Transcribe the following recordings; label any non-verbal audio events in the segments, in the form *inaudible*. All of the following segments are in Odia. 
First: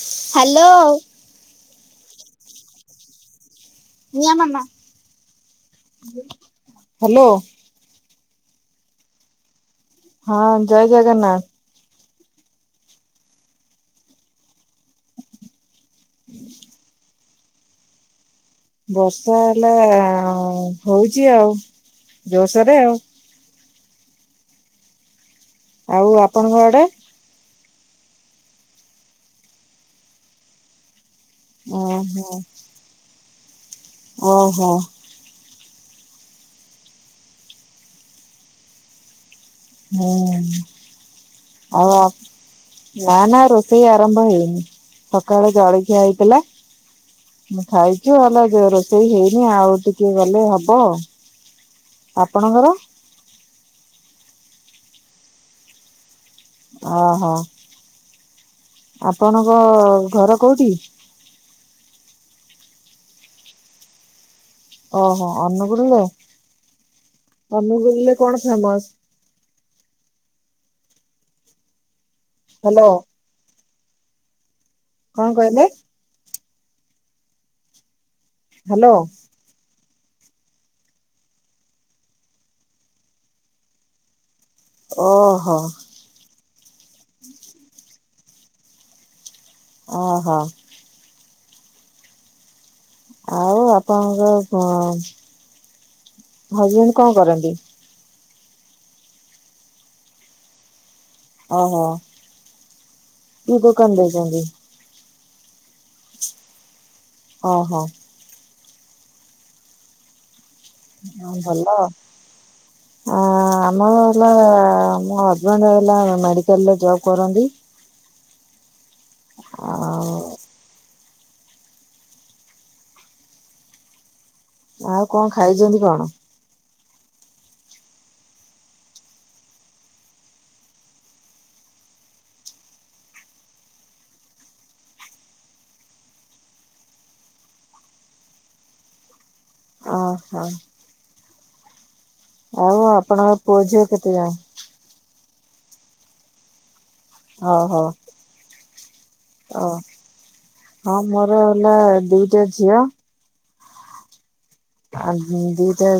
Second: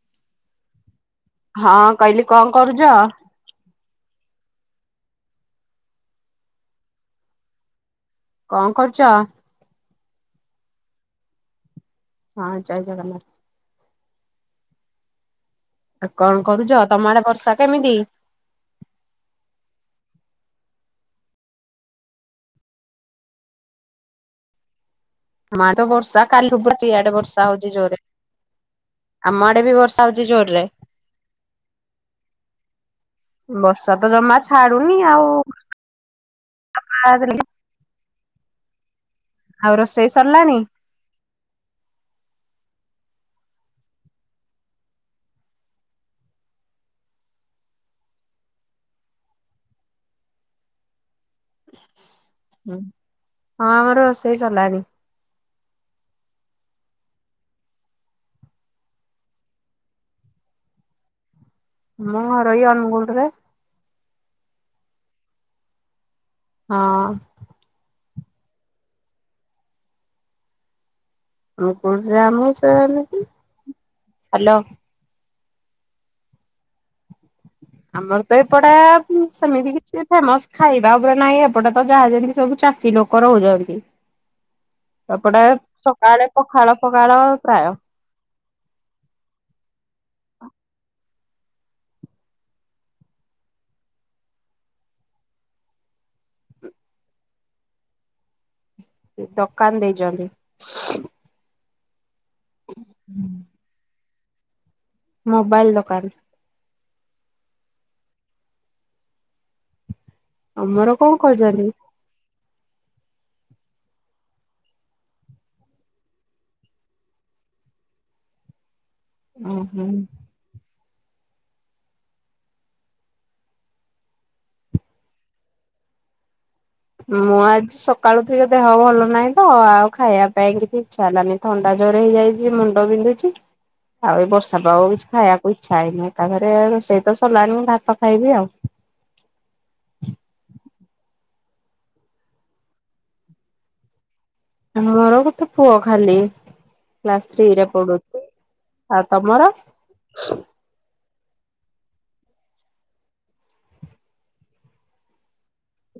ହ୍ୟାଲୋ। ହଁ କହିଲି କଣ କରୁଚ? ନିଅ ମାମା ହ୍ୟାଲୋ। କଣ କରୁଛ? ହଁ ଜୟ ଜଗନ୍ନାଥ। ହଁ ଜୟ ଜଗନ୍ନାଥ। ଆଉ କଣ କରୁଛ ତମ ଆଡ଼େ ବର୍ଷା କେମିତି? ବର୍ଷା ହେଲା ହଉଚି ଆଉ ଜୋସରେ ଆଉ। *unintelligible* ଆଉ ସା ଆପଣଙ୍କ ଆଡେ ହଉଛି ଜୋରରେ ଆମ ଆଡ଼େ ବି ବର୍ଷା ହଉଛି ଜୋରରେ। ଓହୋ। ବର୍ଷା ତ ଜମା ଓହୋ ଛାଡ଼ୁନି ଆଉ *unintelligible* ଆଉ ରୋଷେଇ ହୁଁ ସରିଲାଣି? ଆଉ ଆ ନା ନା ରୋଷେଇ ଆରମ୍ଭ ହେଇନି ସକାଳେ ଜଳଖିଆ ହେଇଥିଲା। ମୁଁ ଖାଇଛୁ ଆମେ ଯୋଉ ରୋଷେଇ ହେଇନି ଆଉ ଟିକେ ଗଲେ ହବ। ଆପଣଙ୍କର? ହୁଁ ହଁ ଆମର ରୋଷେଇ ସରଲାଣି। ଓହୋ ଆପଣଙ୍କ ଘର କୋଉଠି? ମୋ ଘର ଏଇ ଅନୁଗୁଟରେ। ଓହୋ ଅନୁଗୁଳରେ। ହଁ। ଅନୁଗୁଳରେ କଣ ଫେମସ? ମୁ କୋଠ ଆମ ସେଇଆ ହ୍ୟାଲୋ ହ୍ୟାଲୋ। କଣ କହିଲେ? ଆମର ତ ଏପଟେ ହ୍ୟାଲୋ ସେମିତି କିଛି ଫେମସ ଖାଇବା ଉପରେ ନାହିଁ ଏପଟେ ତ ଯାହା ଯେମିତି ସବୁ ଚାଷୀ ଲୋକ ରହୁଛନ୍ତି। ଏପଟେ ଓହୋ। ସକାଳେ ପଖାଳ ଫଖାଳ ପ୍ରାୟ। ଓହୋ। ଆଉ ଆପଣଙ୍କ ହଜବେଣ୍ଡ କଣ କରନ୍ତି? ଦୋକାନ ଦେଇଛନ୍ତି। ଓ ହୋ କି ଦୋକାନ ଦେଇଛନ୍ତି? ମୋବାଇଲ ଦୋକାନ। ଓହୋ। ଆମର କଣ ହ ଭଲ କରୁଛନ୍ତି? ଅଁ ଆମର ହେଲା ମୋ ହଜବେଣ୍ଡ ହେଲା ମେଡିକାଲରେ ଜବ କରନ୍ତି। ଓ ହୁଁ। ଆଉ ଆଉ କଣ ଖାଇଛନ୍ତି କଣ? ମୁଁ ଆଜି ସକାଳୁ ଟିକେ ଦେହ ଭଲ ନାହିଁ ତ ଆଉ ଖାଇବା ପାଇଁ କିଛି ଇଚ୍ଛା ହେଲାନି। ଥଣ୍ଡା ଜୋରେ ହେଇଯାଇଛି ଯେ ମୁଣ୍ଡ ବିନ୍ଧୁଛି। ଆଉ ଏଇ ବର୍ଷା ପାଗ କୁ ଆଉ କିଛି ଖାଇବାକୁ ଇଚ୍ଛା ହେଇନି ତାଥରେ ରୋଷେଇ ତ ସରିଲାଣି ମୁଁ ଭାତ ଖାଇବି ଆଉ। ଓ ହୋ। ଆଉ ଆପଣଙ୍କ ପୁଅ ଝିଅ କେତେ ଜଣ? ମୋର ଗୋଟେ ପୁଅ ଖାଲି। କ୍ଲାସ ଥ୍ରୀରେ ଓହୋ ପୁଢୁଛି ଆଉ ତମର। ଓ ହଁ ମୋର ହେଲା ଦୁଇଟା ଝିଅ। ଆଉ ଦିଟା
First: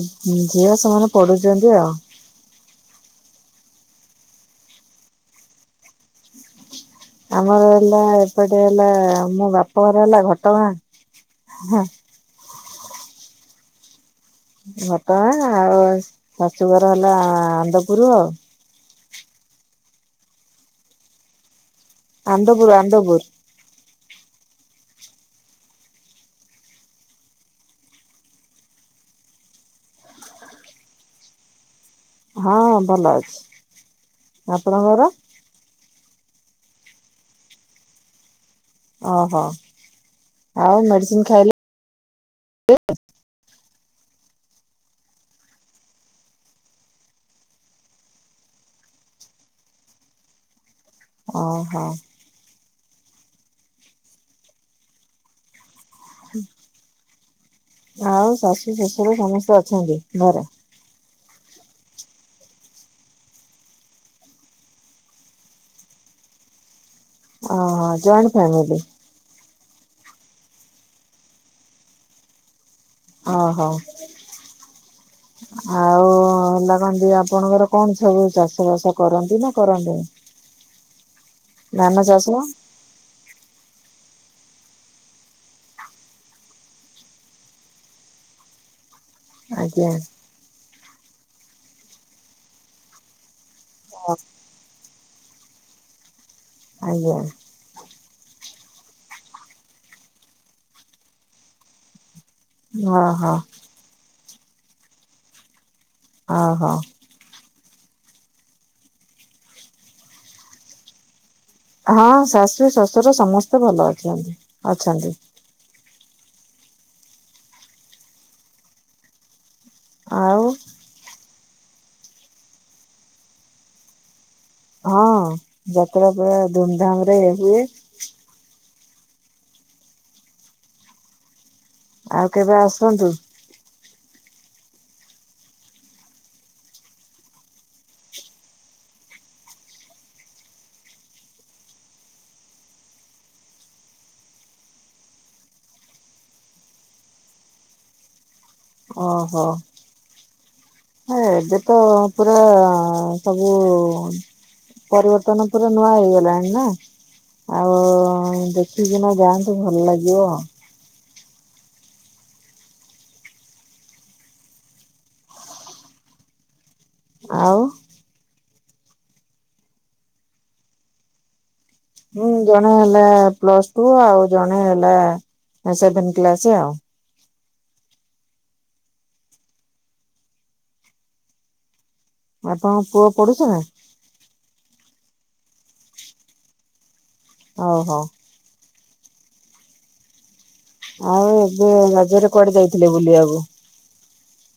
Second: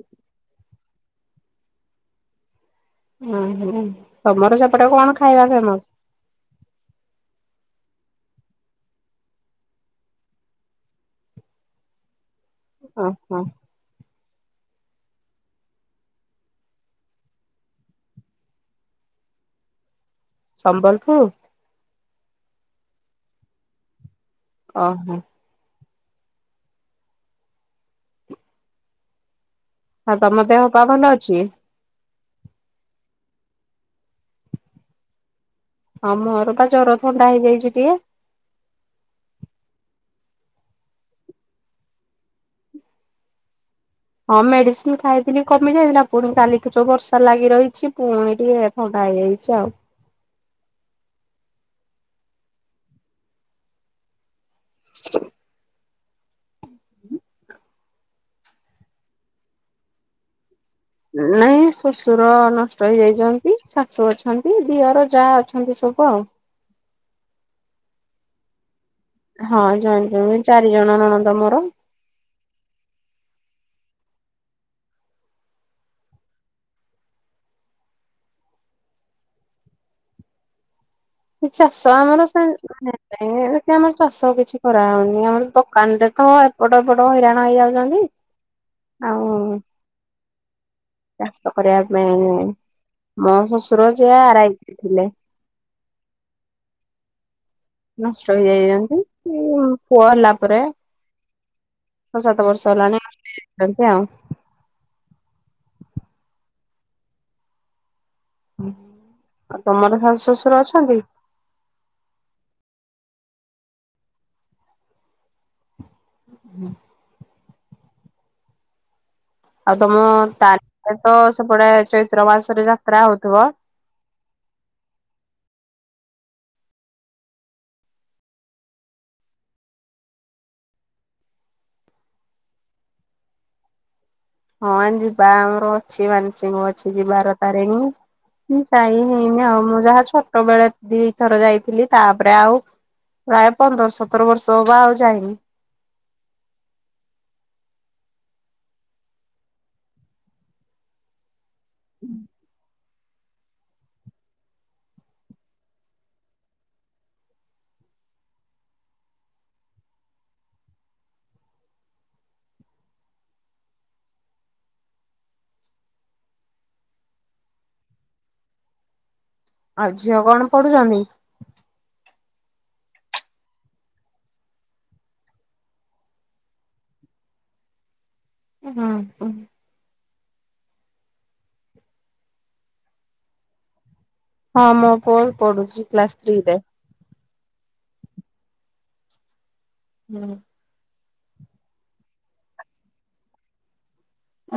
ଝିଅ ସେମାନେ ପଢୁଛନ୍ତି ଆଉ। ଉଁ ହୁଁ ତମର ସେପଟେ କଣ ଖାଇବା ଫେମସ? ଆମର ହେଲା ଏପଟେ ହେଲା ମୋ ବାପଘର ହେଲା ଘଟଗାଁ। ଓହୋ। ଘଟଗାଁ ଆଉ ଶାଶୁଘର ହେଲା ଆନ୍ଦପୁର ଆଉ। ସମ୍ବଲପୁର। ଆନ୍ଦପୁର ଆନ୍ଦପୁର। ଓହୋ। ହଁ ତମ ଦେହ ପା ଭଲ ଅଛି। ହଁ ଭଲ ଅଛି ଆପଣଙ୍କର। ହଁ ମୋର ପା ଜର ଥଣ୍ଡା ହେଇଯାଇଛି ଟିକେ। ଓହୋ ଆଉ ମେଡିସିନ ଖାଇଲେ। ହଁ ମେଡିସିନ ଖାଇଥିଲି କମି ଯାଇଥିଲା ପୁଣି କାଲି ଠୁ ଯୋଉ ବର୍ଷା ଲାଗି ରହିଛି ପୁଣି ଟିକେ ଥଣ୍ଡା ହେଇଯାଇଛି ଆଉ। ଓହୋ। *inaudible* ଆଉ ଶାଶୁ ଶଶୁର ସମସ୍ତେ ଅଛନ୍ତି ଘରେ। ନାଇଁ ଶଶୁର ନଷ୍ଟ ହେଇଯାଇଛନ୍ତି ଶାଶୁ ଅଛନ୍ତି ଦିଅର ଯା ଅଛନ୍ତି ସବୁ ଆଉ। ଓହୋ ଜଏଣ୍ଟ ଫ୍ୟାମିଲି। ହଁ ଜଏଣ୍ଟ ଫ୍ୟାମିଲି ଚାରି ଜଣ ନଣନ୍ଦ ମୋର। ଓହୋ। *inaudible* ଆଉ ହେଲା କନ୍ତି ଆପଣଙ୍କର କଣ ସବୁ ଚାଷ ବାସ କରନ୍ତି ନା କରନ୍ତିନି। ଚାଷ ଆମର ସେମିତି ଏ ଆମର ଚାଷ କିଛି କରାହଉନି ଆମର ଦୋକାନ ରେ ତ ଏପଟ ଏପଟ ହଇରାଣ ହେଇଯାଉଚନ୍ତି। ଆଉ। ଆଜ୍ଞା। ଚାଷ କରିବା ପାଇଁ, ମୋ ଶ୍ୱଶୁର ଯିଏ ଆର ଆଇ ଥିଲେ। ଆଜ୍ଞା। ନଷ୍ଟ ହେଇଯାଇଚନ୍ତି ପୁଅ ହେଲା ପରେ। ଛଅ ସାତ ବର୍ଷ ହେଲାଣି ନଷ୍ଟ ଓହୋ ହେଇଯାଇଚନ୍ତି ଆଉ। ଅହୋ। ଆଉ ତମର ଶାଶୁ ଶଶୁର ଅଛନ୍ତି? ହଁ ଶାଶୁ ଶ୍ୱଶୁର ସମସ୍ତେ ଭଲ ଅଛନ୍ତି-ଅଛନ୍ତି। ଆଉ ତମ ଆଉ *unintelligible* ତ ସେପଟେ ଚୈତ୍ର ମାସରେ ଯାତ୍ରା ହଉଥିବ? ହଁ। ଯାତ୍ରା ପୁରା ଧୁମ୍ଧାମ୍ରେ ହୁଏ। ଆଉ କେବେ ଆସନ୍ତୁ। ହଁ ଯିବା ଆମର ଅଛି ମାନସିକ ଅଛି ଯିବାର ତାରେଣୀ। ମୁଁ ଯାଇ ହେଇନି ଆଉ ମୁଁ ଯାହା ଛୋଟ ବେଳେ ଦିଥର ଯାଇଥିଲି ତାପରେ ଆଉ ପ୍ରାୟ ପନ୍ଦର ସତର ବର୍ଷ ହେବ ଆଉ ଯାଇନି। ଓହୋ ଏବେ ତ ପୁରା ସବୁ ପରିବର୍ତ୍ତନ ପୁରା ନୂଆ ହେଇଗଲାଣି ନା। ଆଉ ଦେଖିକିନା ଯାଆନ୍ତୁ ଭଲ୍ ଲାଗିବ। ଆଉ ଆଉ ଝିଅ କଣ ପଢୁଛନ୍ତି? ହୁଁ ଜଣେ ହେଲା ପ୍ଲସଟୁ ଆଉ ଜଣେ ହେଲା ସେଭେନ୍ କ୍ଲାସ୍ ଆଉ। ହୁଁ। ଆପଣଙ୍କ ପୁଅ ପଢୁଛି ନା? ହଁ ମୋ ପୁଅ ପଢୁଛି କ୍ଲାସ୍ ଥ୍ରୀ ରେ। ଓହୋ। ହୁଁ। ଆଉ ଏବେ ରଜରେ କୁଆଡେ ଯାଇଥିଲେ ବୁଲିବାକୁ?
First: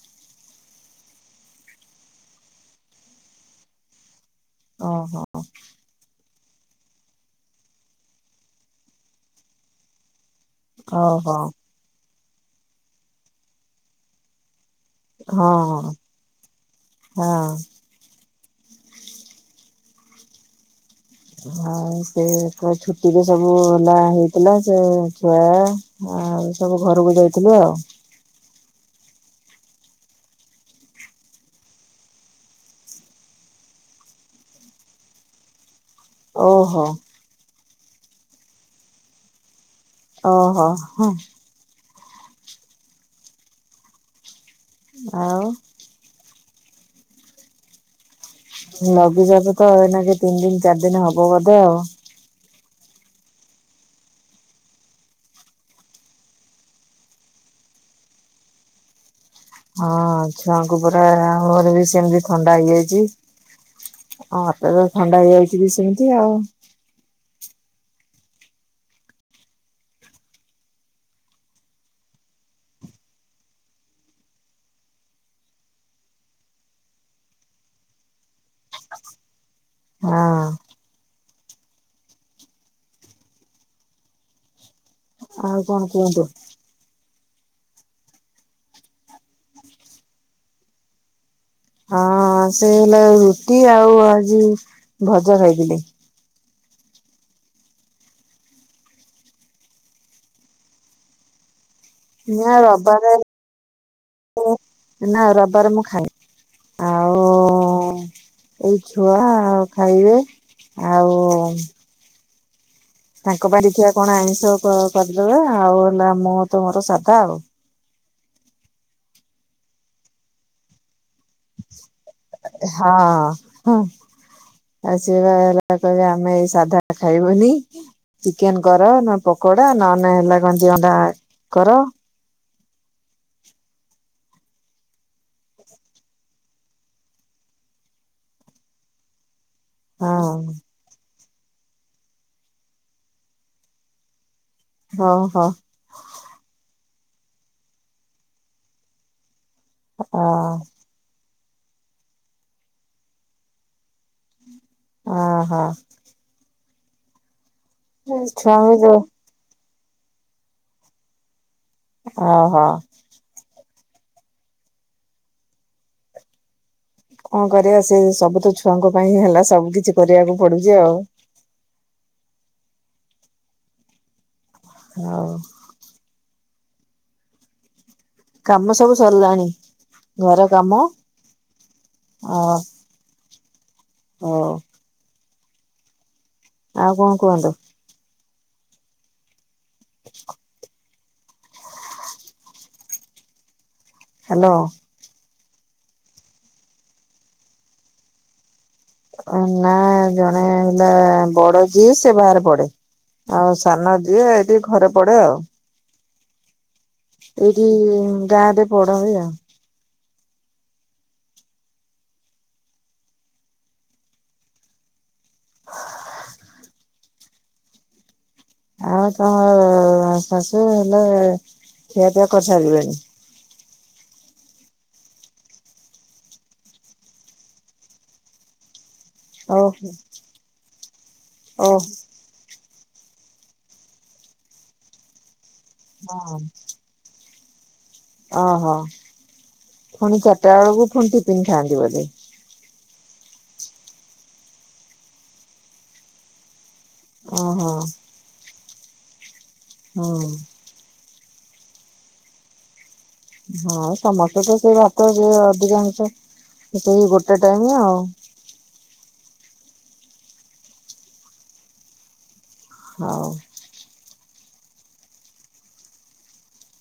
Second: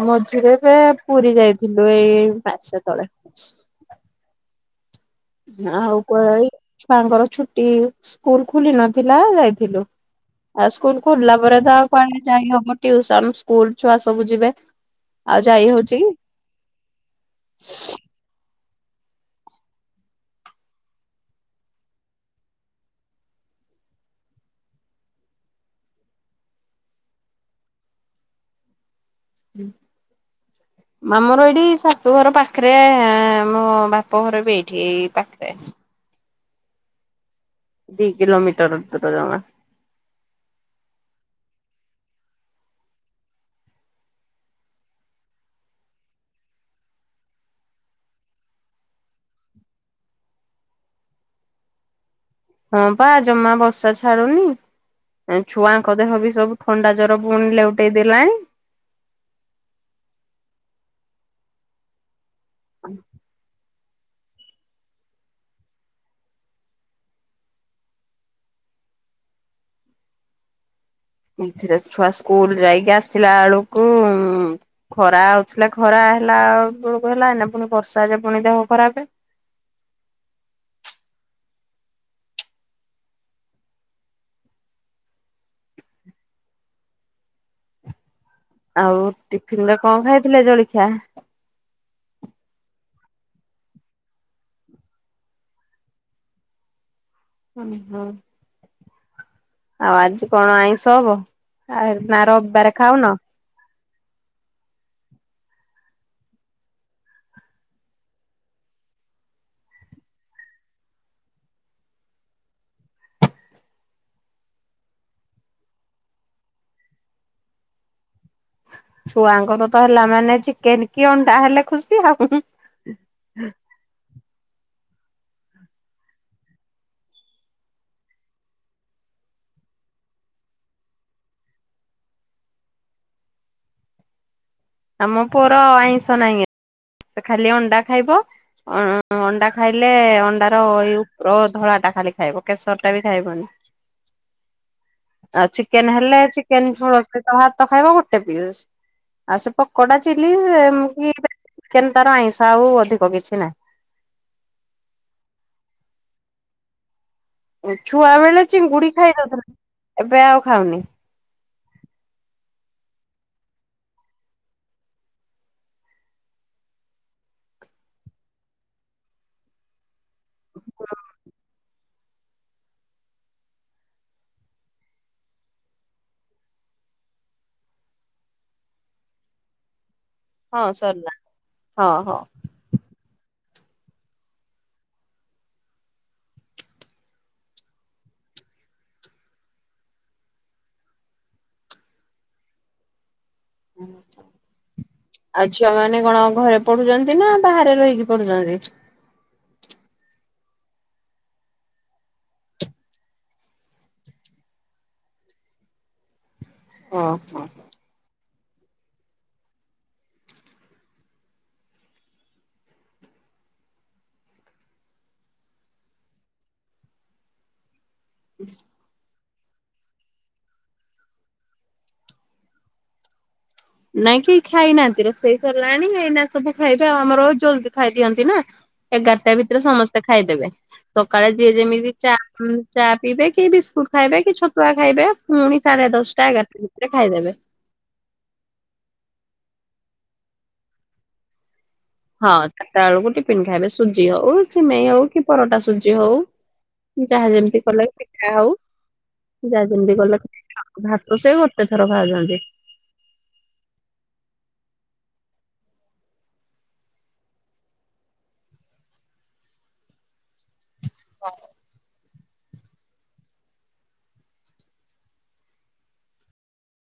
ମଝିରେ ଏବେ ପୁରୀ ଯାଇଥିଲୁ ଏଇ ମାସେ ତଳେ। ଓହୋ। ଆଉ *unintelligible* ଛୁଆଙ୍କର ଛୁଟି ସ୍କୁଲ୍ ଖୋଲି ନଥିଲା ଯାଇଥିଲୁ। ଆଉ ସ୍କୁଲ୍ ଖୋଲିଲା ଓହୋ ପରେ ତ ଆଉ କୁଆଡେ ଯାଇ ହବ ଟିଉସନ୍ ସ୍କୁଲ୍ ଛୁଆ ସବୁ ଯିବେ। ଆଉ ଯାଇ ହଁ ହଉଚି କି? ହଁ। ହଁ ସେ ଛୁଟିରେ ସବୁ ହେଲା ହେଇଥିଲା ସେ ଛୁଆ ଆଉ ସବୁ ଘରକୁ ଯାଇଥିଲୁ ଆଉ। ମା ମୋର ଏଇଠି ଶାଶୁଘର ପାଖେରେ ମୋ ବାପଘର ବି ଏଇଠି ଏଇ ପା ଖେରେ। ଓହୋ। ଦି କିିଲୋମିଟର ଦୂର ଯମା। ଓହୋ ହଁ। ଆଉ ଲଘୁଚାପ ତ ଏନାଗି ତିନି ଦିନ ଚାରି ଦିନ ହବ ବୋଧେ ଆଉ। ହଁ ବା ଜମା ବର୍ଷା ଛାଡୁନି। ଛୁଆଙ୍କ ଦେହ ବି ସବୁ ଥଣ୍ଡା ଜର ପୁଣି ଲେଉଟେଇ ଦେଲାଣି। ହଁ ଛୁଆଙ୍କୁ ପୁରା ଆମର ବି ସେମିତି ଥଣ୍ଡା ହେଇଯାଇଚି। ମତେ ବି ଥଣ୍ଡା ହେଇଯାଇଚି ବି ସେମିତି ଆଉ। ଏଥିରେ ଛୁଆ ସ୍କୁଲ୍ ଯାଇକି ଆସିଲା ଵେଳୁକୁ ଖରା ଆଉଥିଲା ଖରା ହେଲା ବେଳକୁ ହେଲା ଏଇନା ପୁଣି ବର୍ଷା ଯେ ପୁଣି ଦେହ ଖରାପେ। ହଁ। ଆଉ କଣ କୁହନ୍ତୁ? ଆଉ ଟିଫିନ ରେ କଣ ଖାଇଥିଲେ ଜଳଖିଆ? ହଁ ସେ ହେଲା ରୁଟି ଆଉ ଆଜି ଭଜା ଖାଇଥିଲି। ହଁ ହଁ। ଆଉ ଆଜି କଣ ଆଇଁଷ ହବ? ଆ ନା ରବିବାର ରେ ନା ରବିବାର ମୁଁ ଖାଏନି। *inaudible* ଏଇ ଛୁଆ ଖାଇବେ। ଆଉ-ଉ-ଉ-ଉ ତାଙ୍କ ପାଇଁ ଦେଖିଆ କଣ ଆଇଁଷ କ କରିଦେବା। ଆଉ ହେଲା ମୋତ ମୋର ସାଧା ଆଉ। ଛୁଆଙ୍କର ତ ହେଲା ମାନେ ଚିକେନ କି ଅଣ୍ଡା ହେଲେ ଖୁସି ଆଉ। ହଁ-ଅ-ଅ ହଁ। ଆଉ ସିଏ ବା *unintelligible* କହିବେ ଆମେ ଏଇ ସାଧା ଖାଇବୁନି। ଚିକେନ କର, ନ ପକୋଡା ନଲେ ଏନା କଣ ଯେ ଅଣ୍ଡା କର। ଆମ ପୁଅର ଆଇଷ ନାହିଁ ଏ ସେ ଖାଲି ଅଣ୍ଡା ଖାଇବ। ଅ-ଅ-ଅ ଅଣ୍ଡା ଖାଇଲେ ହଁ ଅଣ୍ଡାର ଇଏ ର ଧଳା ଟା ଖାଲି ଖାଇବ। କେଶର ଟା ବି ଖାଇବନି। ହଁ ହଁ ଆଉ ଚି କେନ ହେଲେ ଚିକେନ ଝୋଳ ଭାତ ସହିତ ଭାତ ଖାଇବ ଗୋଟେ ପିସ୍। ଆଉ ସେ ପକୋଡା ଅ ଚିଲି-ଇ-ଇ କି ଚିକେନ ତାର ଆଇଁଷ ଆଉ ଅଧିକ କିଛି ନାହିଁ। ଓ ହୋ। ଛୁଆ ବେଳେ ଛୁଆଙ୍କୁ ଚିଙ୍ଗୁଡି ଯୋଉ ଖାଇଦଉଥିଲା। ଏବେ ଆଉ ଖାଉନି। ଓହୋ। କଣ କରିବା ସେ ସବୁ ତ ଛୁଆଙ୍କ ପାଇଁ ହିଁ ହେଲା। ସବୁ କିଛି କରିବାକୁ ପଡୁଛି ଆଉ। ହଁ। ହଉ। କାମ ସବୁ ସରିଲାଣି। ଘର ହଁ କାମ ସରିଲା ହଁ ହଁ। ଅ ହଁ। ଆଉ କଣ କୁହନ୍ତୁ? *inaudible* ହୁଁ। ହ୍ୟାଲୋ। ଆଉ ଝିଅ ମାନେ କଣ ଘରେ ପଢୁଛନ୍ତି ନା ବାହାରେ ରହିକି ପଢୁଛନ୍ତି? ଅ ନା ଜଣେ ହେଲା ବଡ ଯିଏ ସେ ବାହାରେ ପଡେ। ଆଉ ସାନ ଯିଏ ଟିକେ ଘରେ ପଡେ ଆଉ। ଓହୋ। ଏଇଠି ଗାଁରେ ପଢା ହୁଏ ଆଉ। ହଁ। ଆଉ ସା ଉ-ଉ-ଉ ଶାଶୁ ହେଲେ ଖିଆପିଆ କରିସାରିବେଣି? ନାଇଁ କେହି ଖାଇନାହାନ୍ତି ରୋଷେଇ ସରିଲାଣି। ଏଇନା ସବୁ ଖାଇବେ ଆଉ ଆମର ଜଲଦି ଖାଇଦିଅନ୍ତି ନା। ଏଗାରଟା ଭିତରେ ଓହୋ ସମସ୍ତେ ଖାଇଦେବେ। ସକାଳେ ଯିଏ ଯେମିତି ଚା ଉମ୍ ଚା ପିଇବେ କି ବିସ୍କୁଟ ଖାଇବେ, କି ଛତୁଆ ଖାଇବେ ପୁଣି ସାଢେ ଦଶଟା ଓହୋ ଏଗାରଟା ଭିତରେ ଖାଇଦେବେ। ଓହୋ ପୁଣି ଚାରିଟା ବେଳକୁ ପୁଣି ଟିଫିନ ଖାଆନ୍ତି ବୋଧେ? ହଁ ଚାରିଟା ବେଳକୁ ଟିଫନ୍ ଖାଇବେ। ସୁଜି ହଉ। ସିମେଇ ହଉ କି ପରଟା ସୁଜି ହଉ। ଯାହା ଯେମିତି ଓହୋ କଲେ ପିଠା ହଉ ଯାହା ଯେମିତି ହଁ କଲେ ଭାତ ସେ ଗୋଟେ ଥର ଖାଉଛନ୍ତି। ହଁ ସମସ୍ତେ ତ ସେଇ ଭାତ ଅଧିକାଂଶ ସେଇ ଗୋଟେ ଟାଇମ୍ ଆଉ। ହ। ହଉ।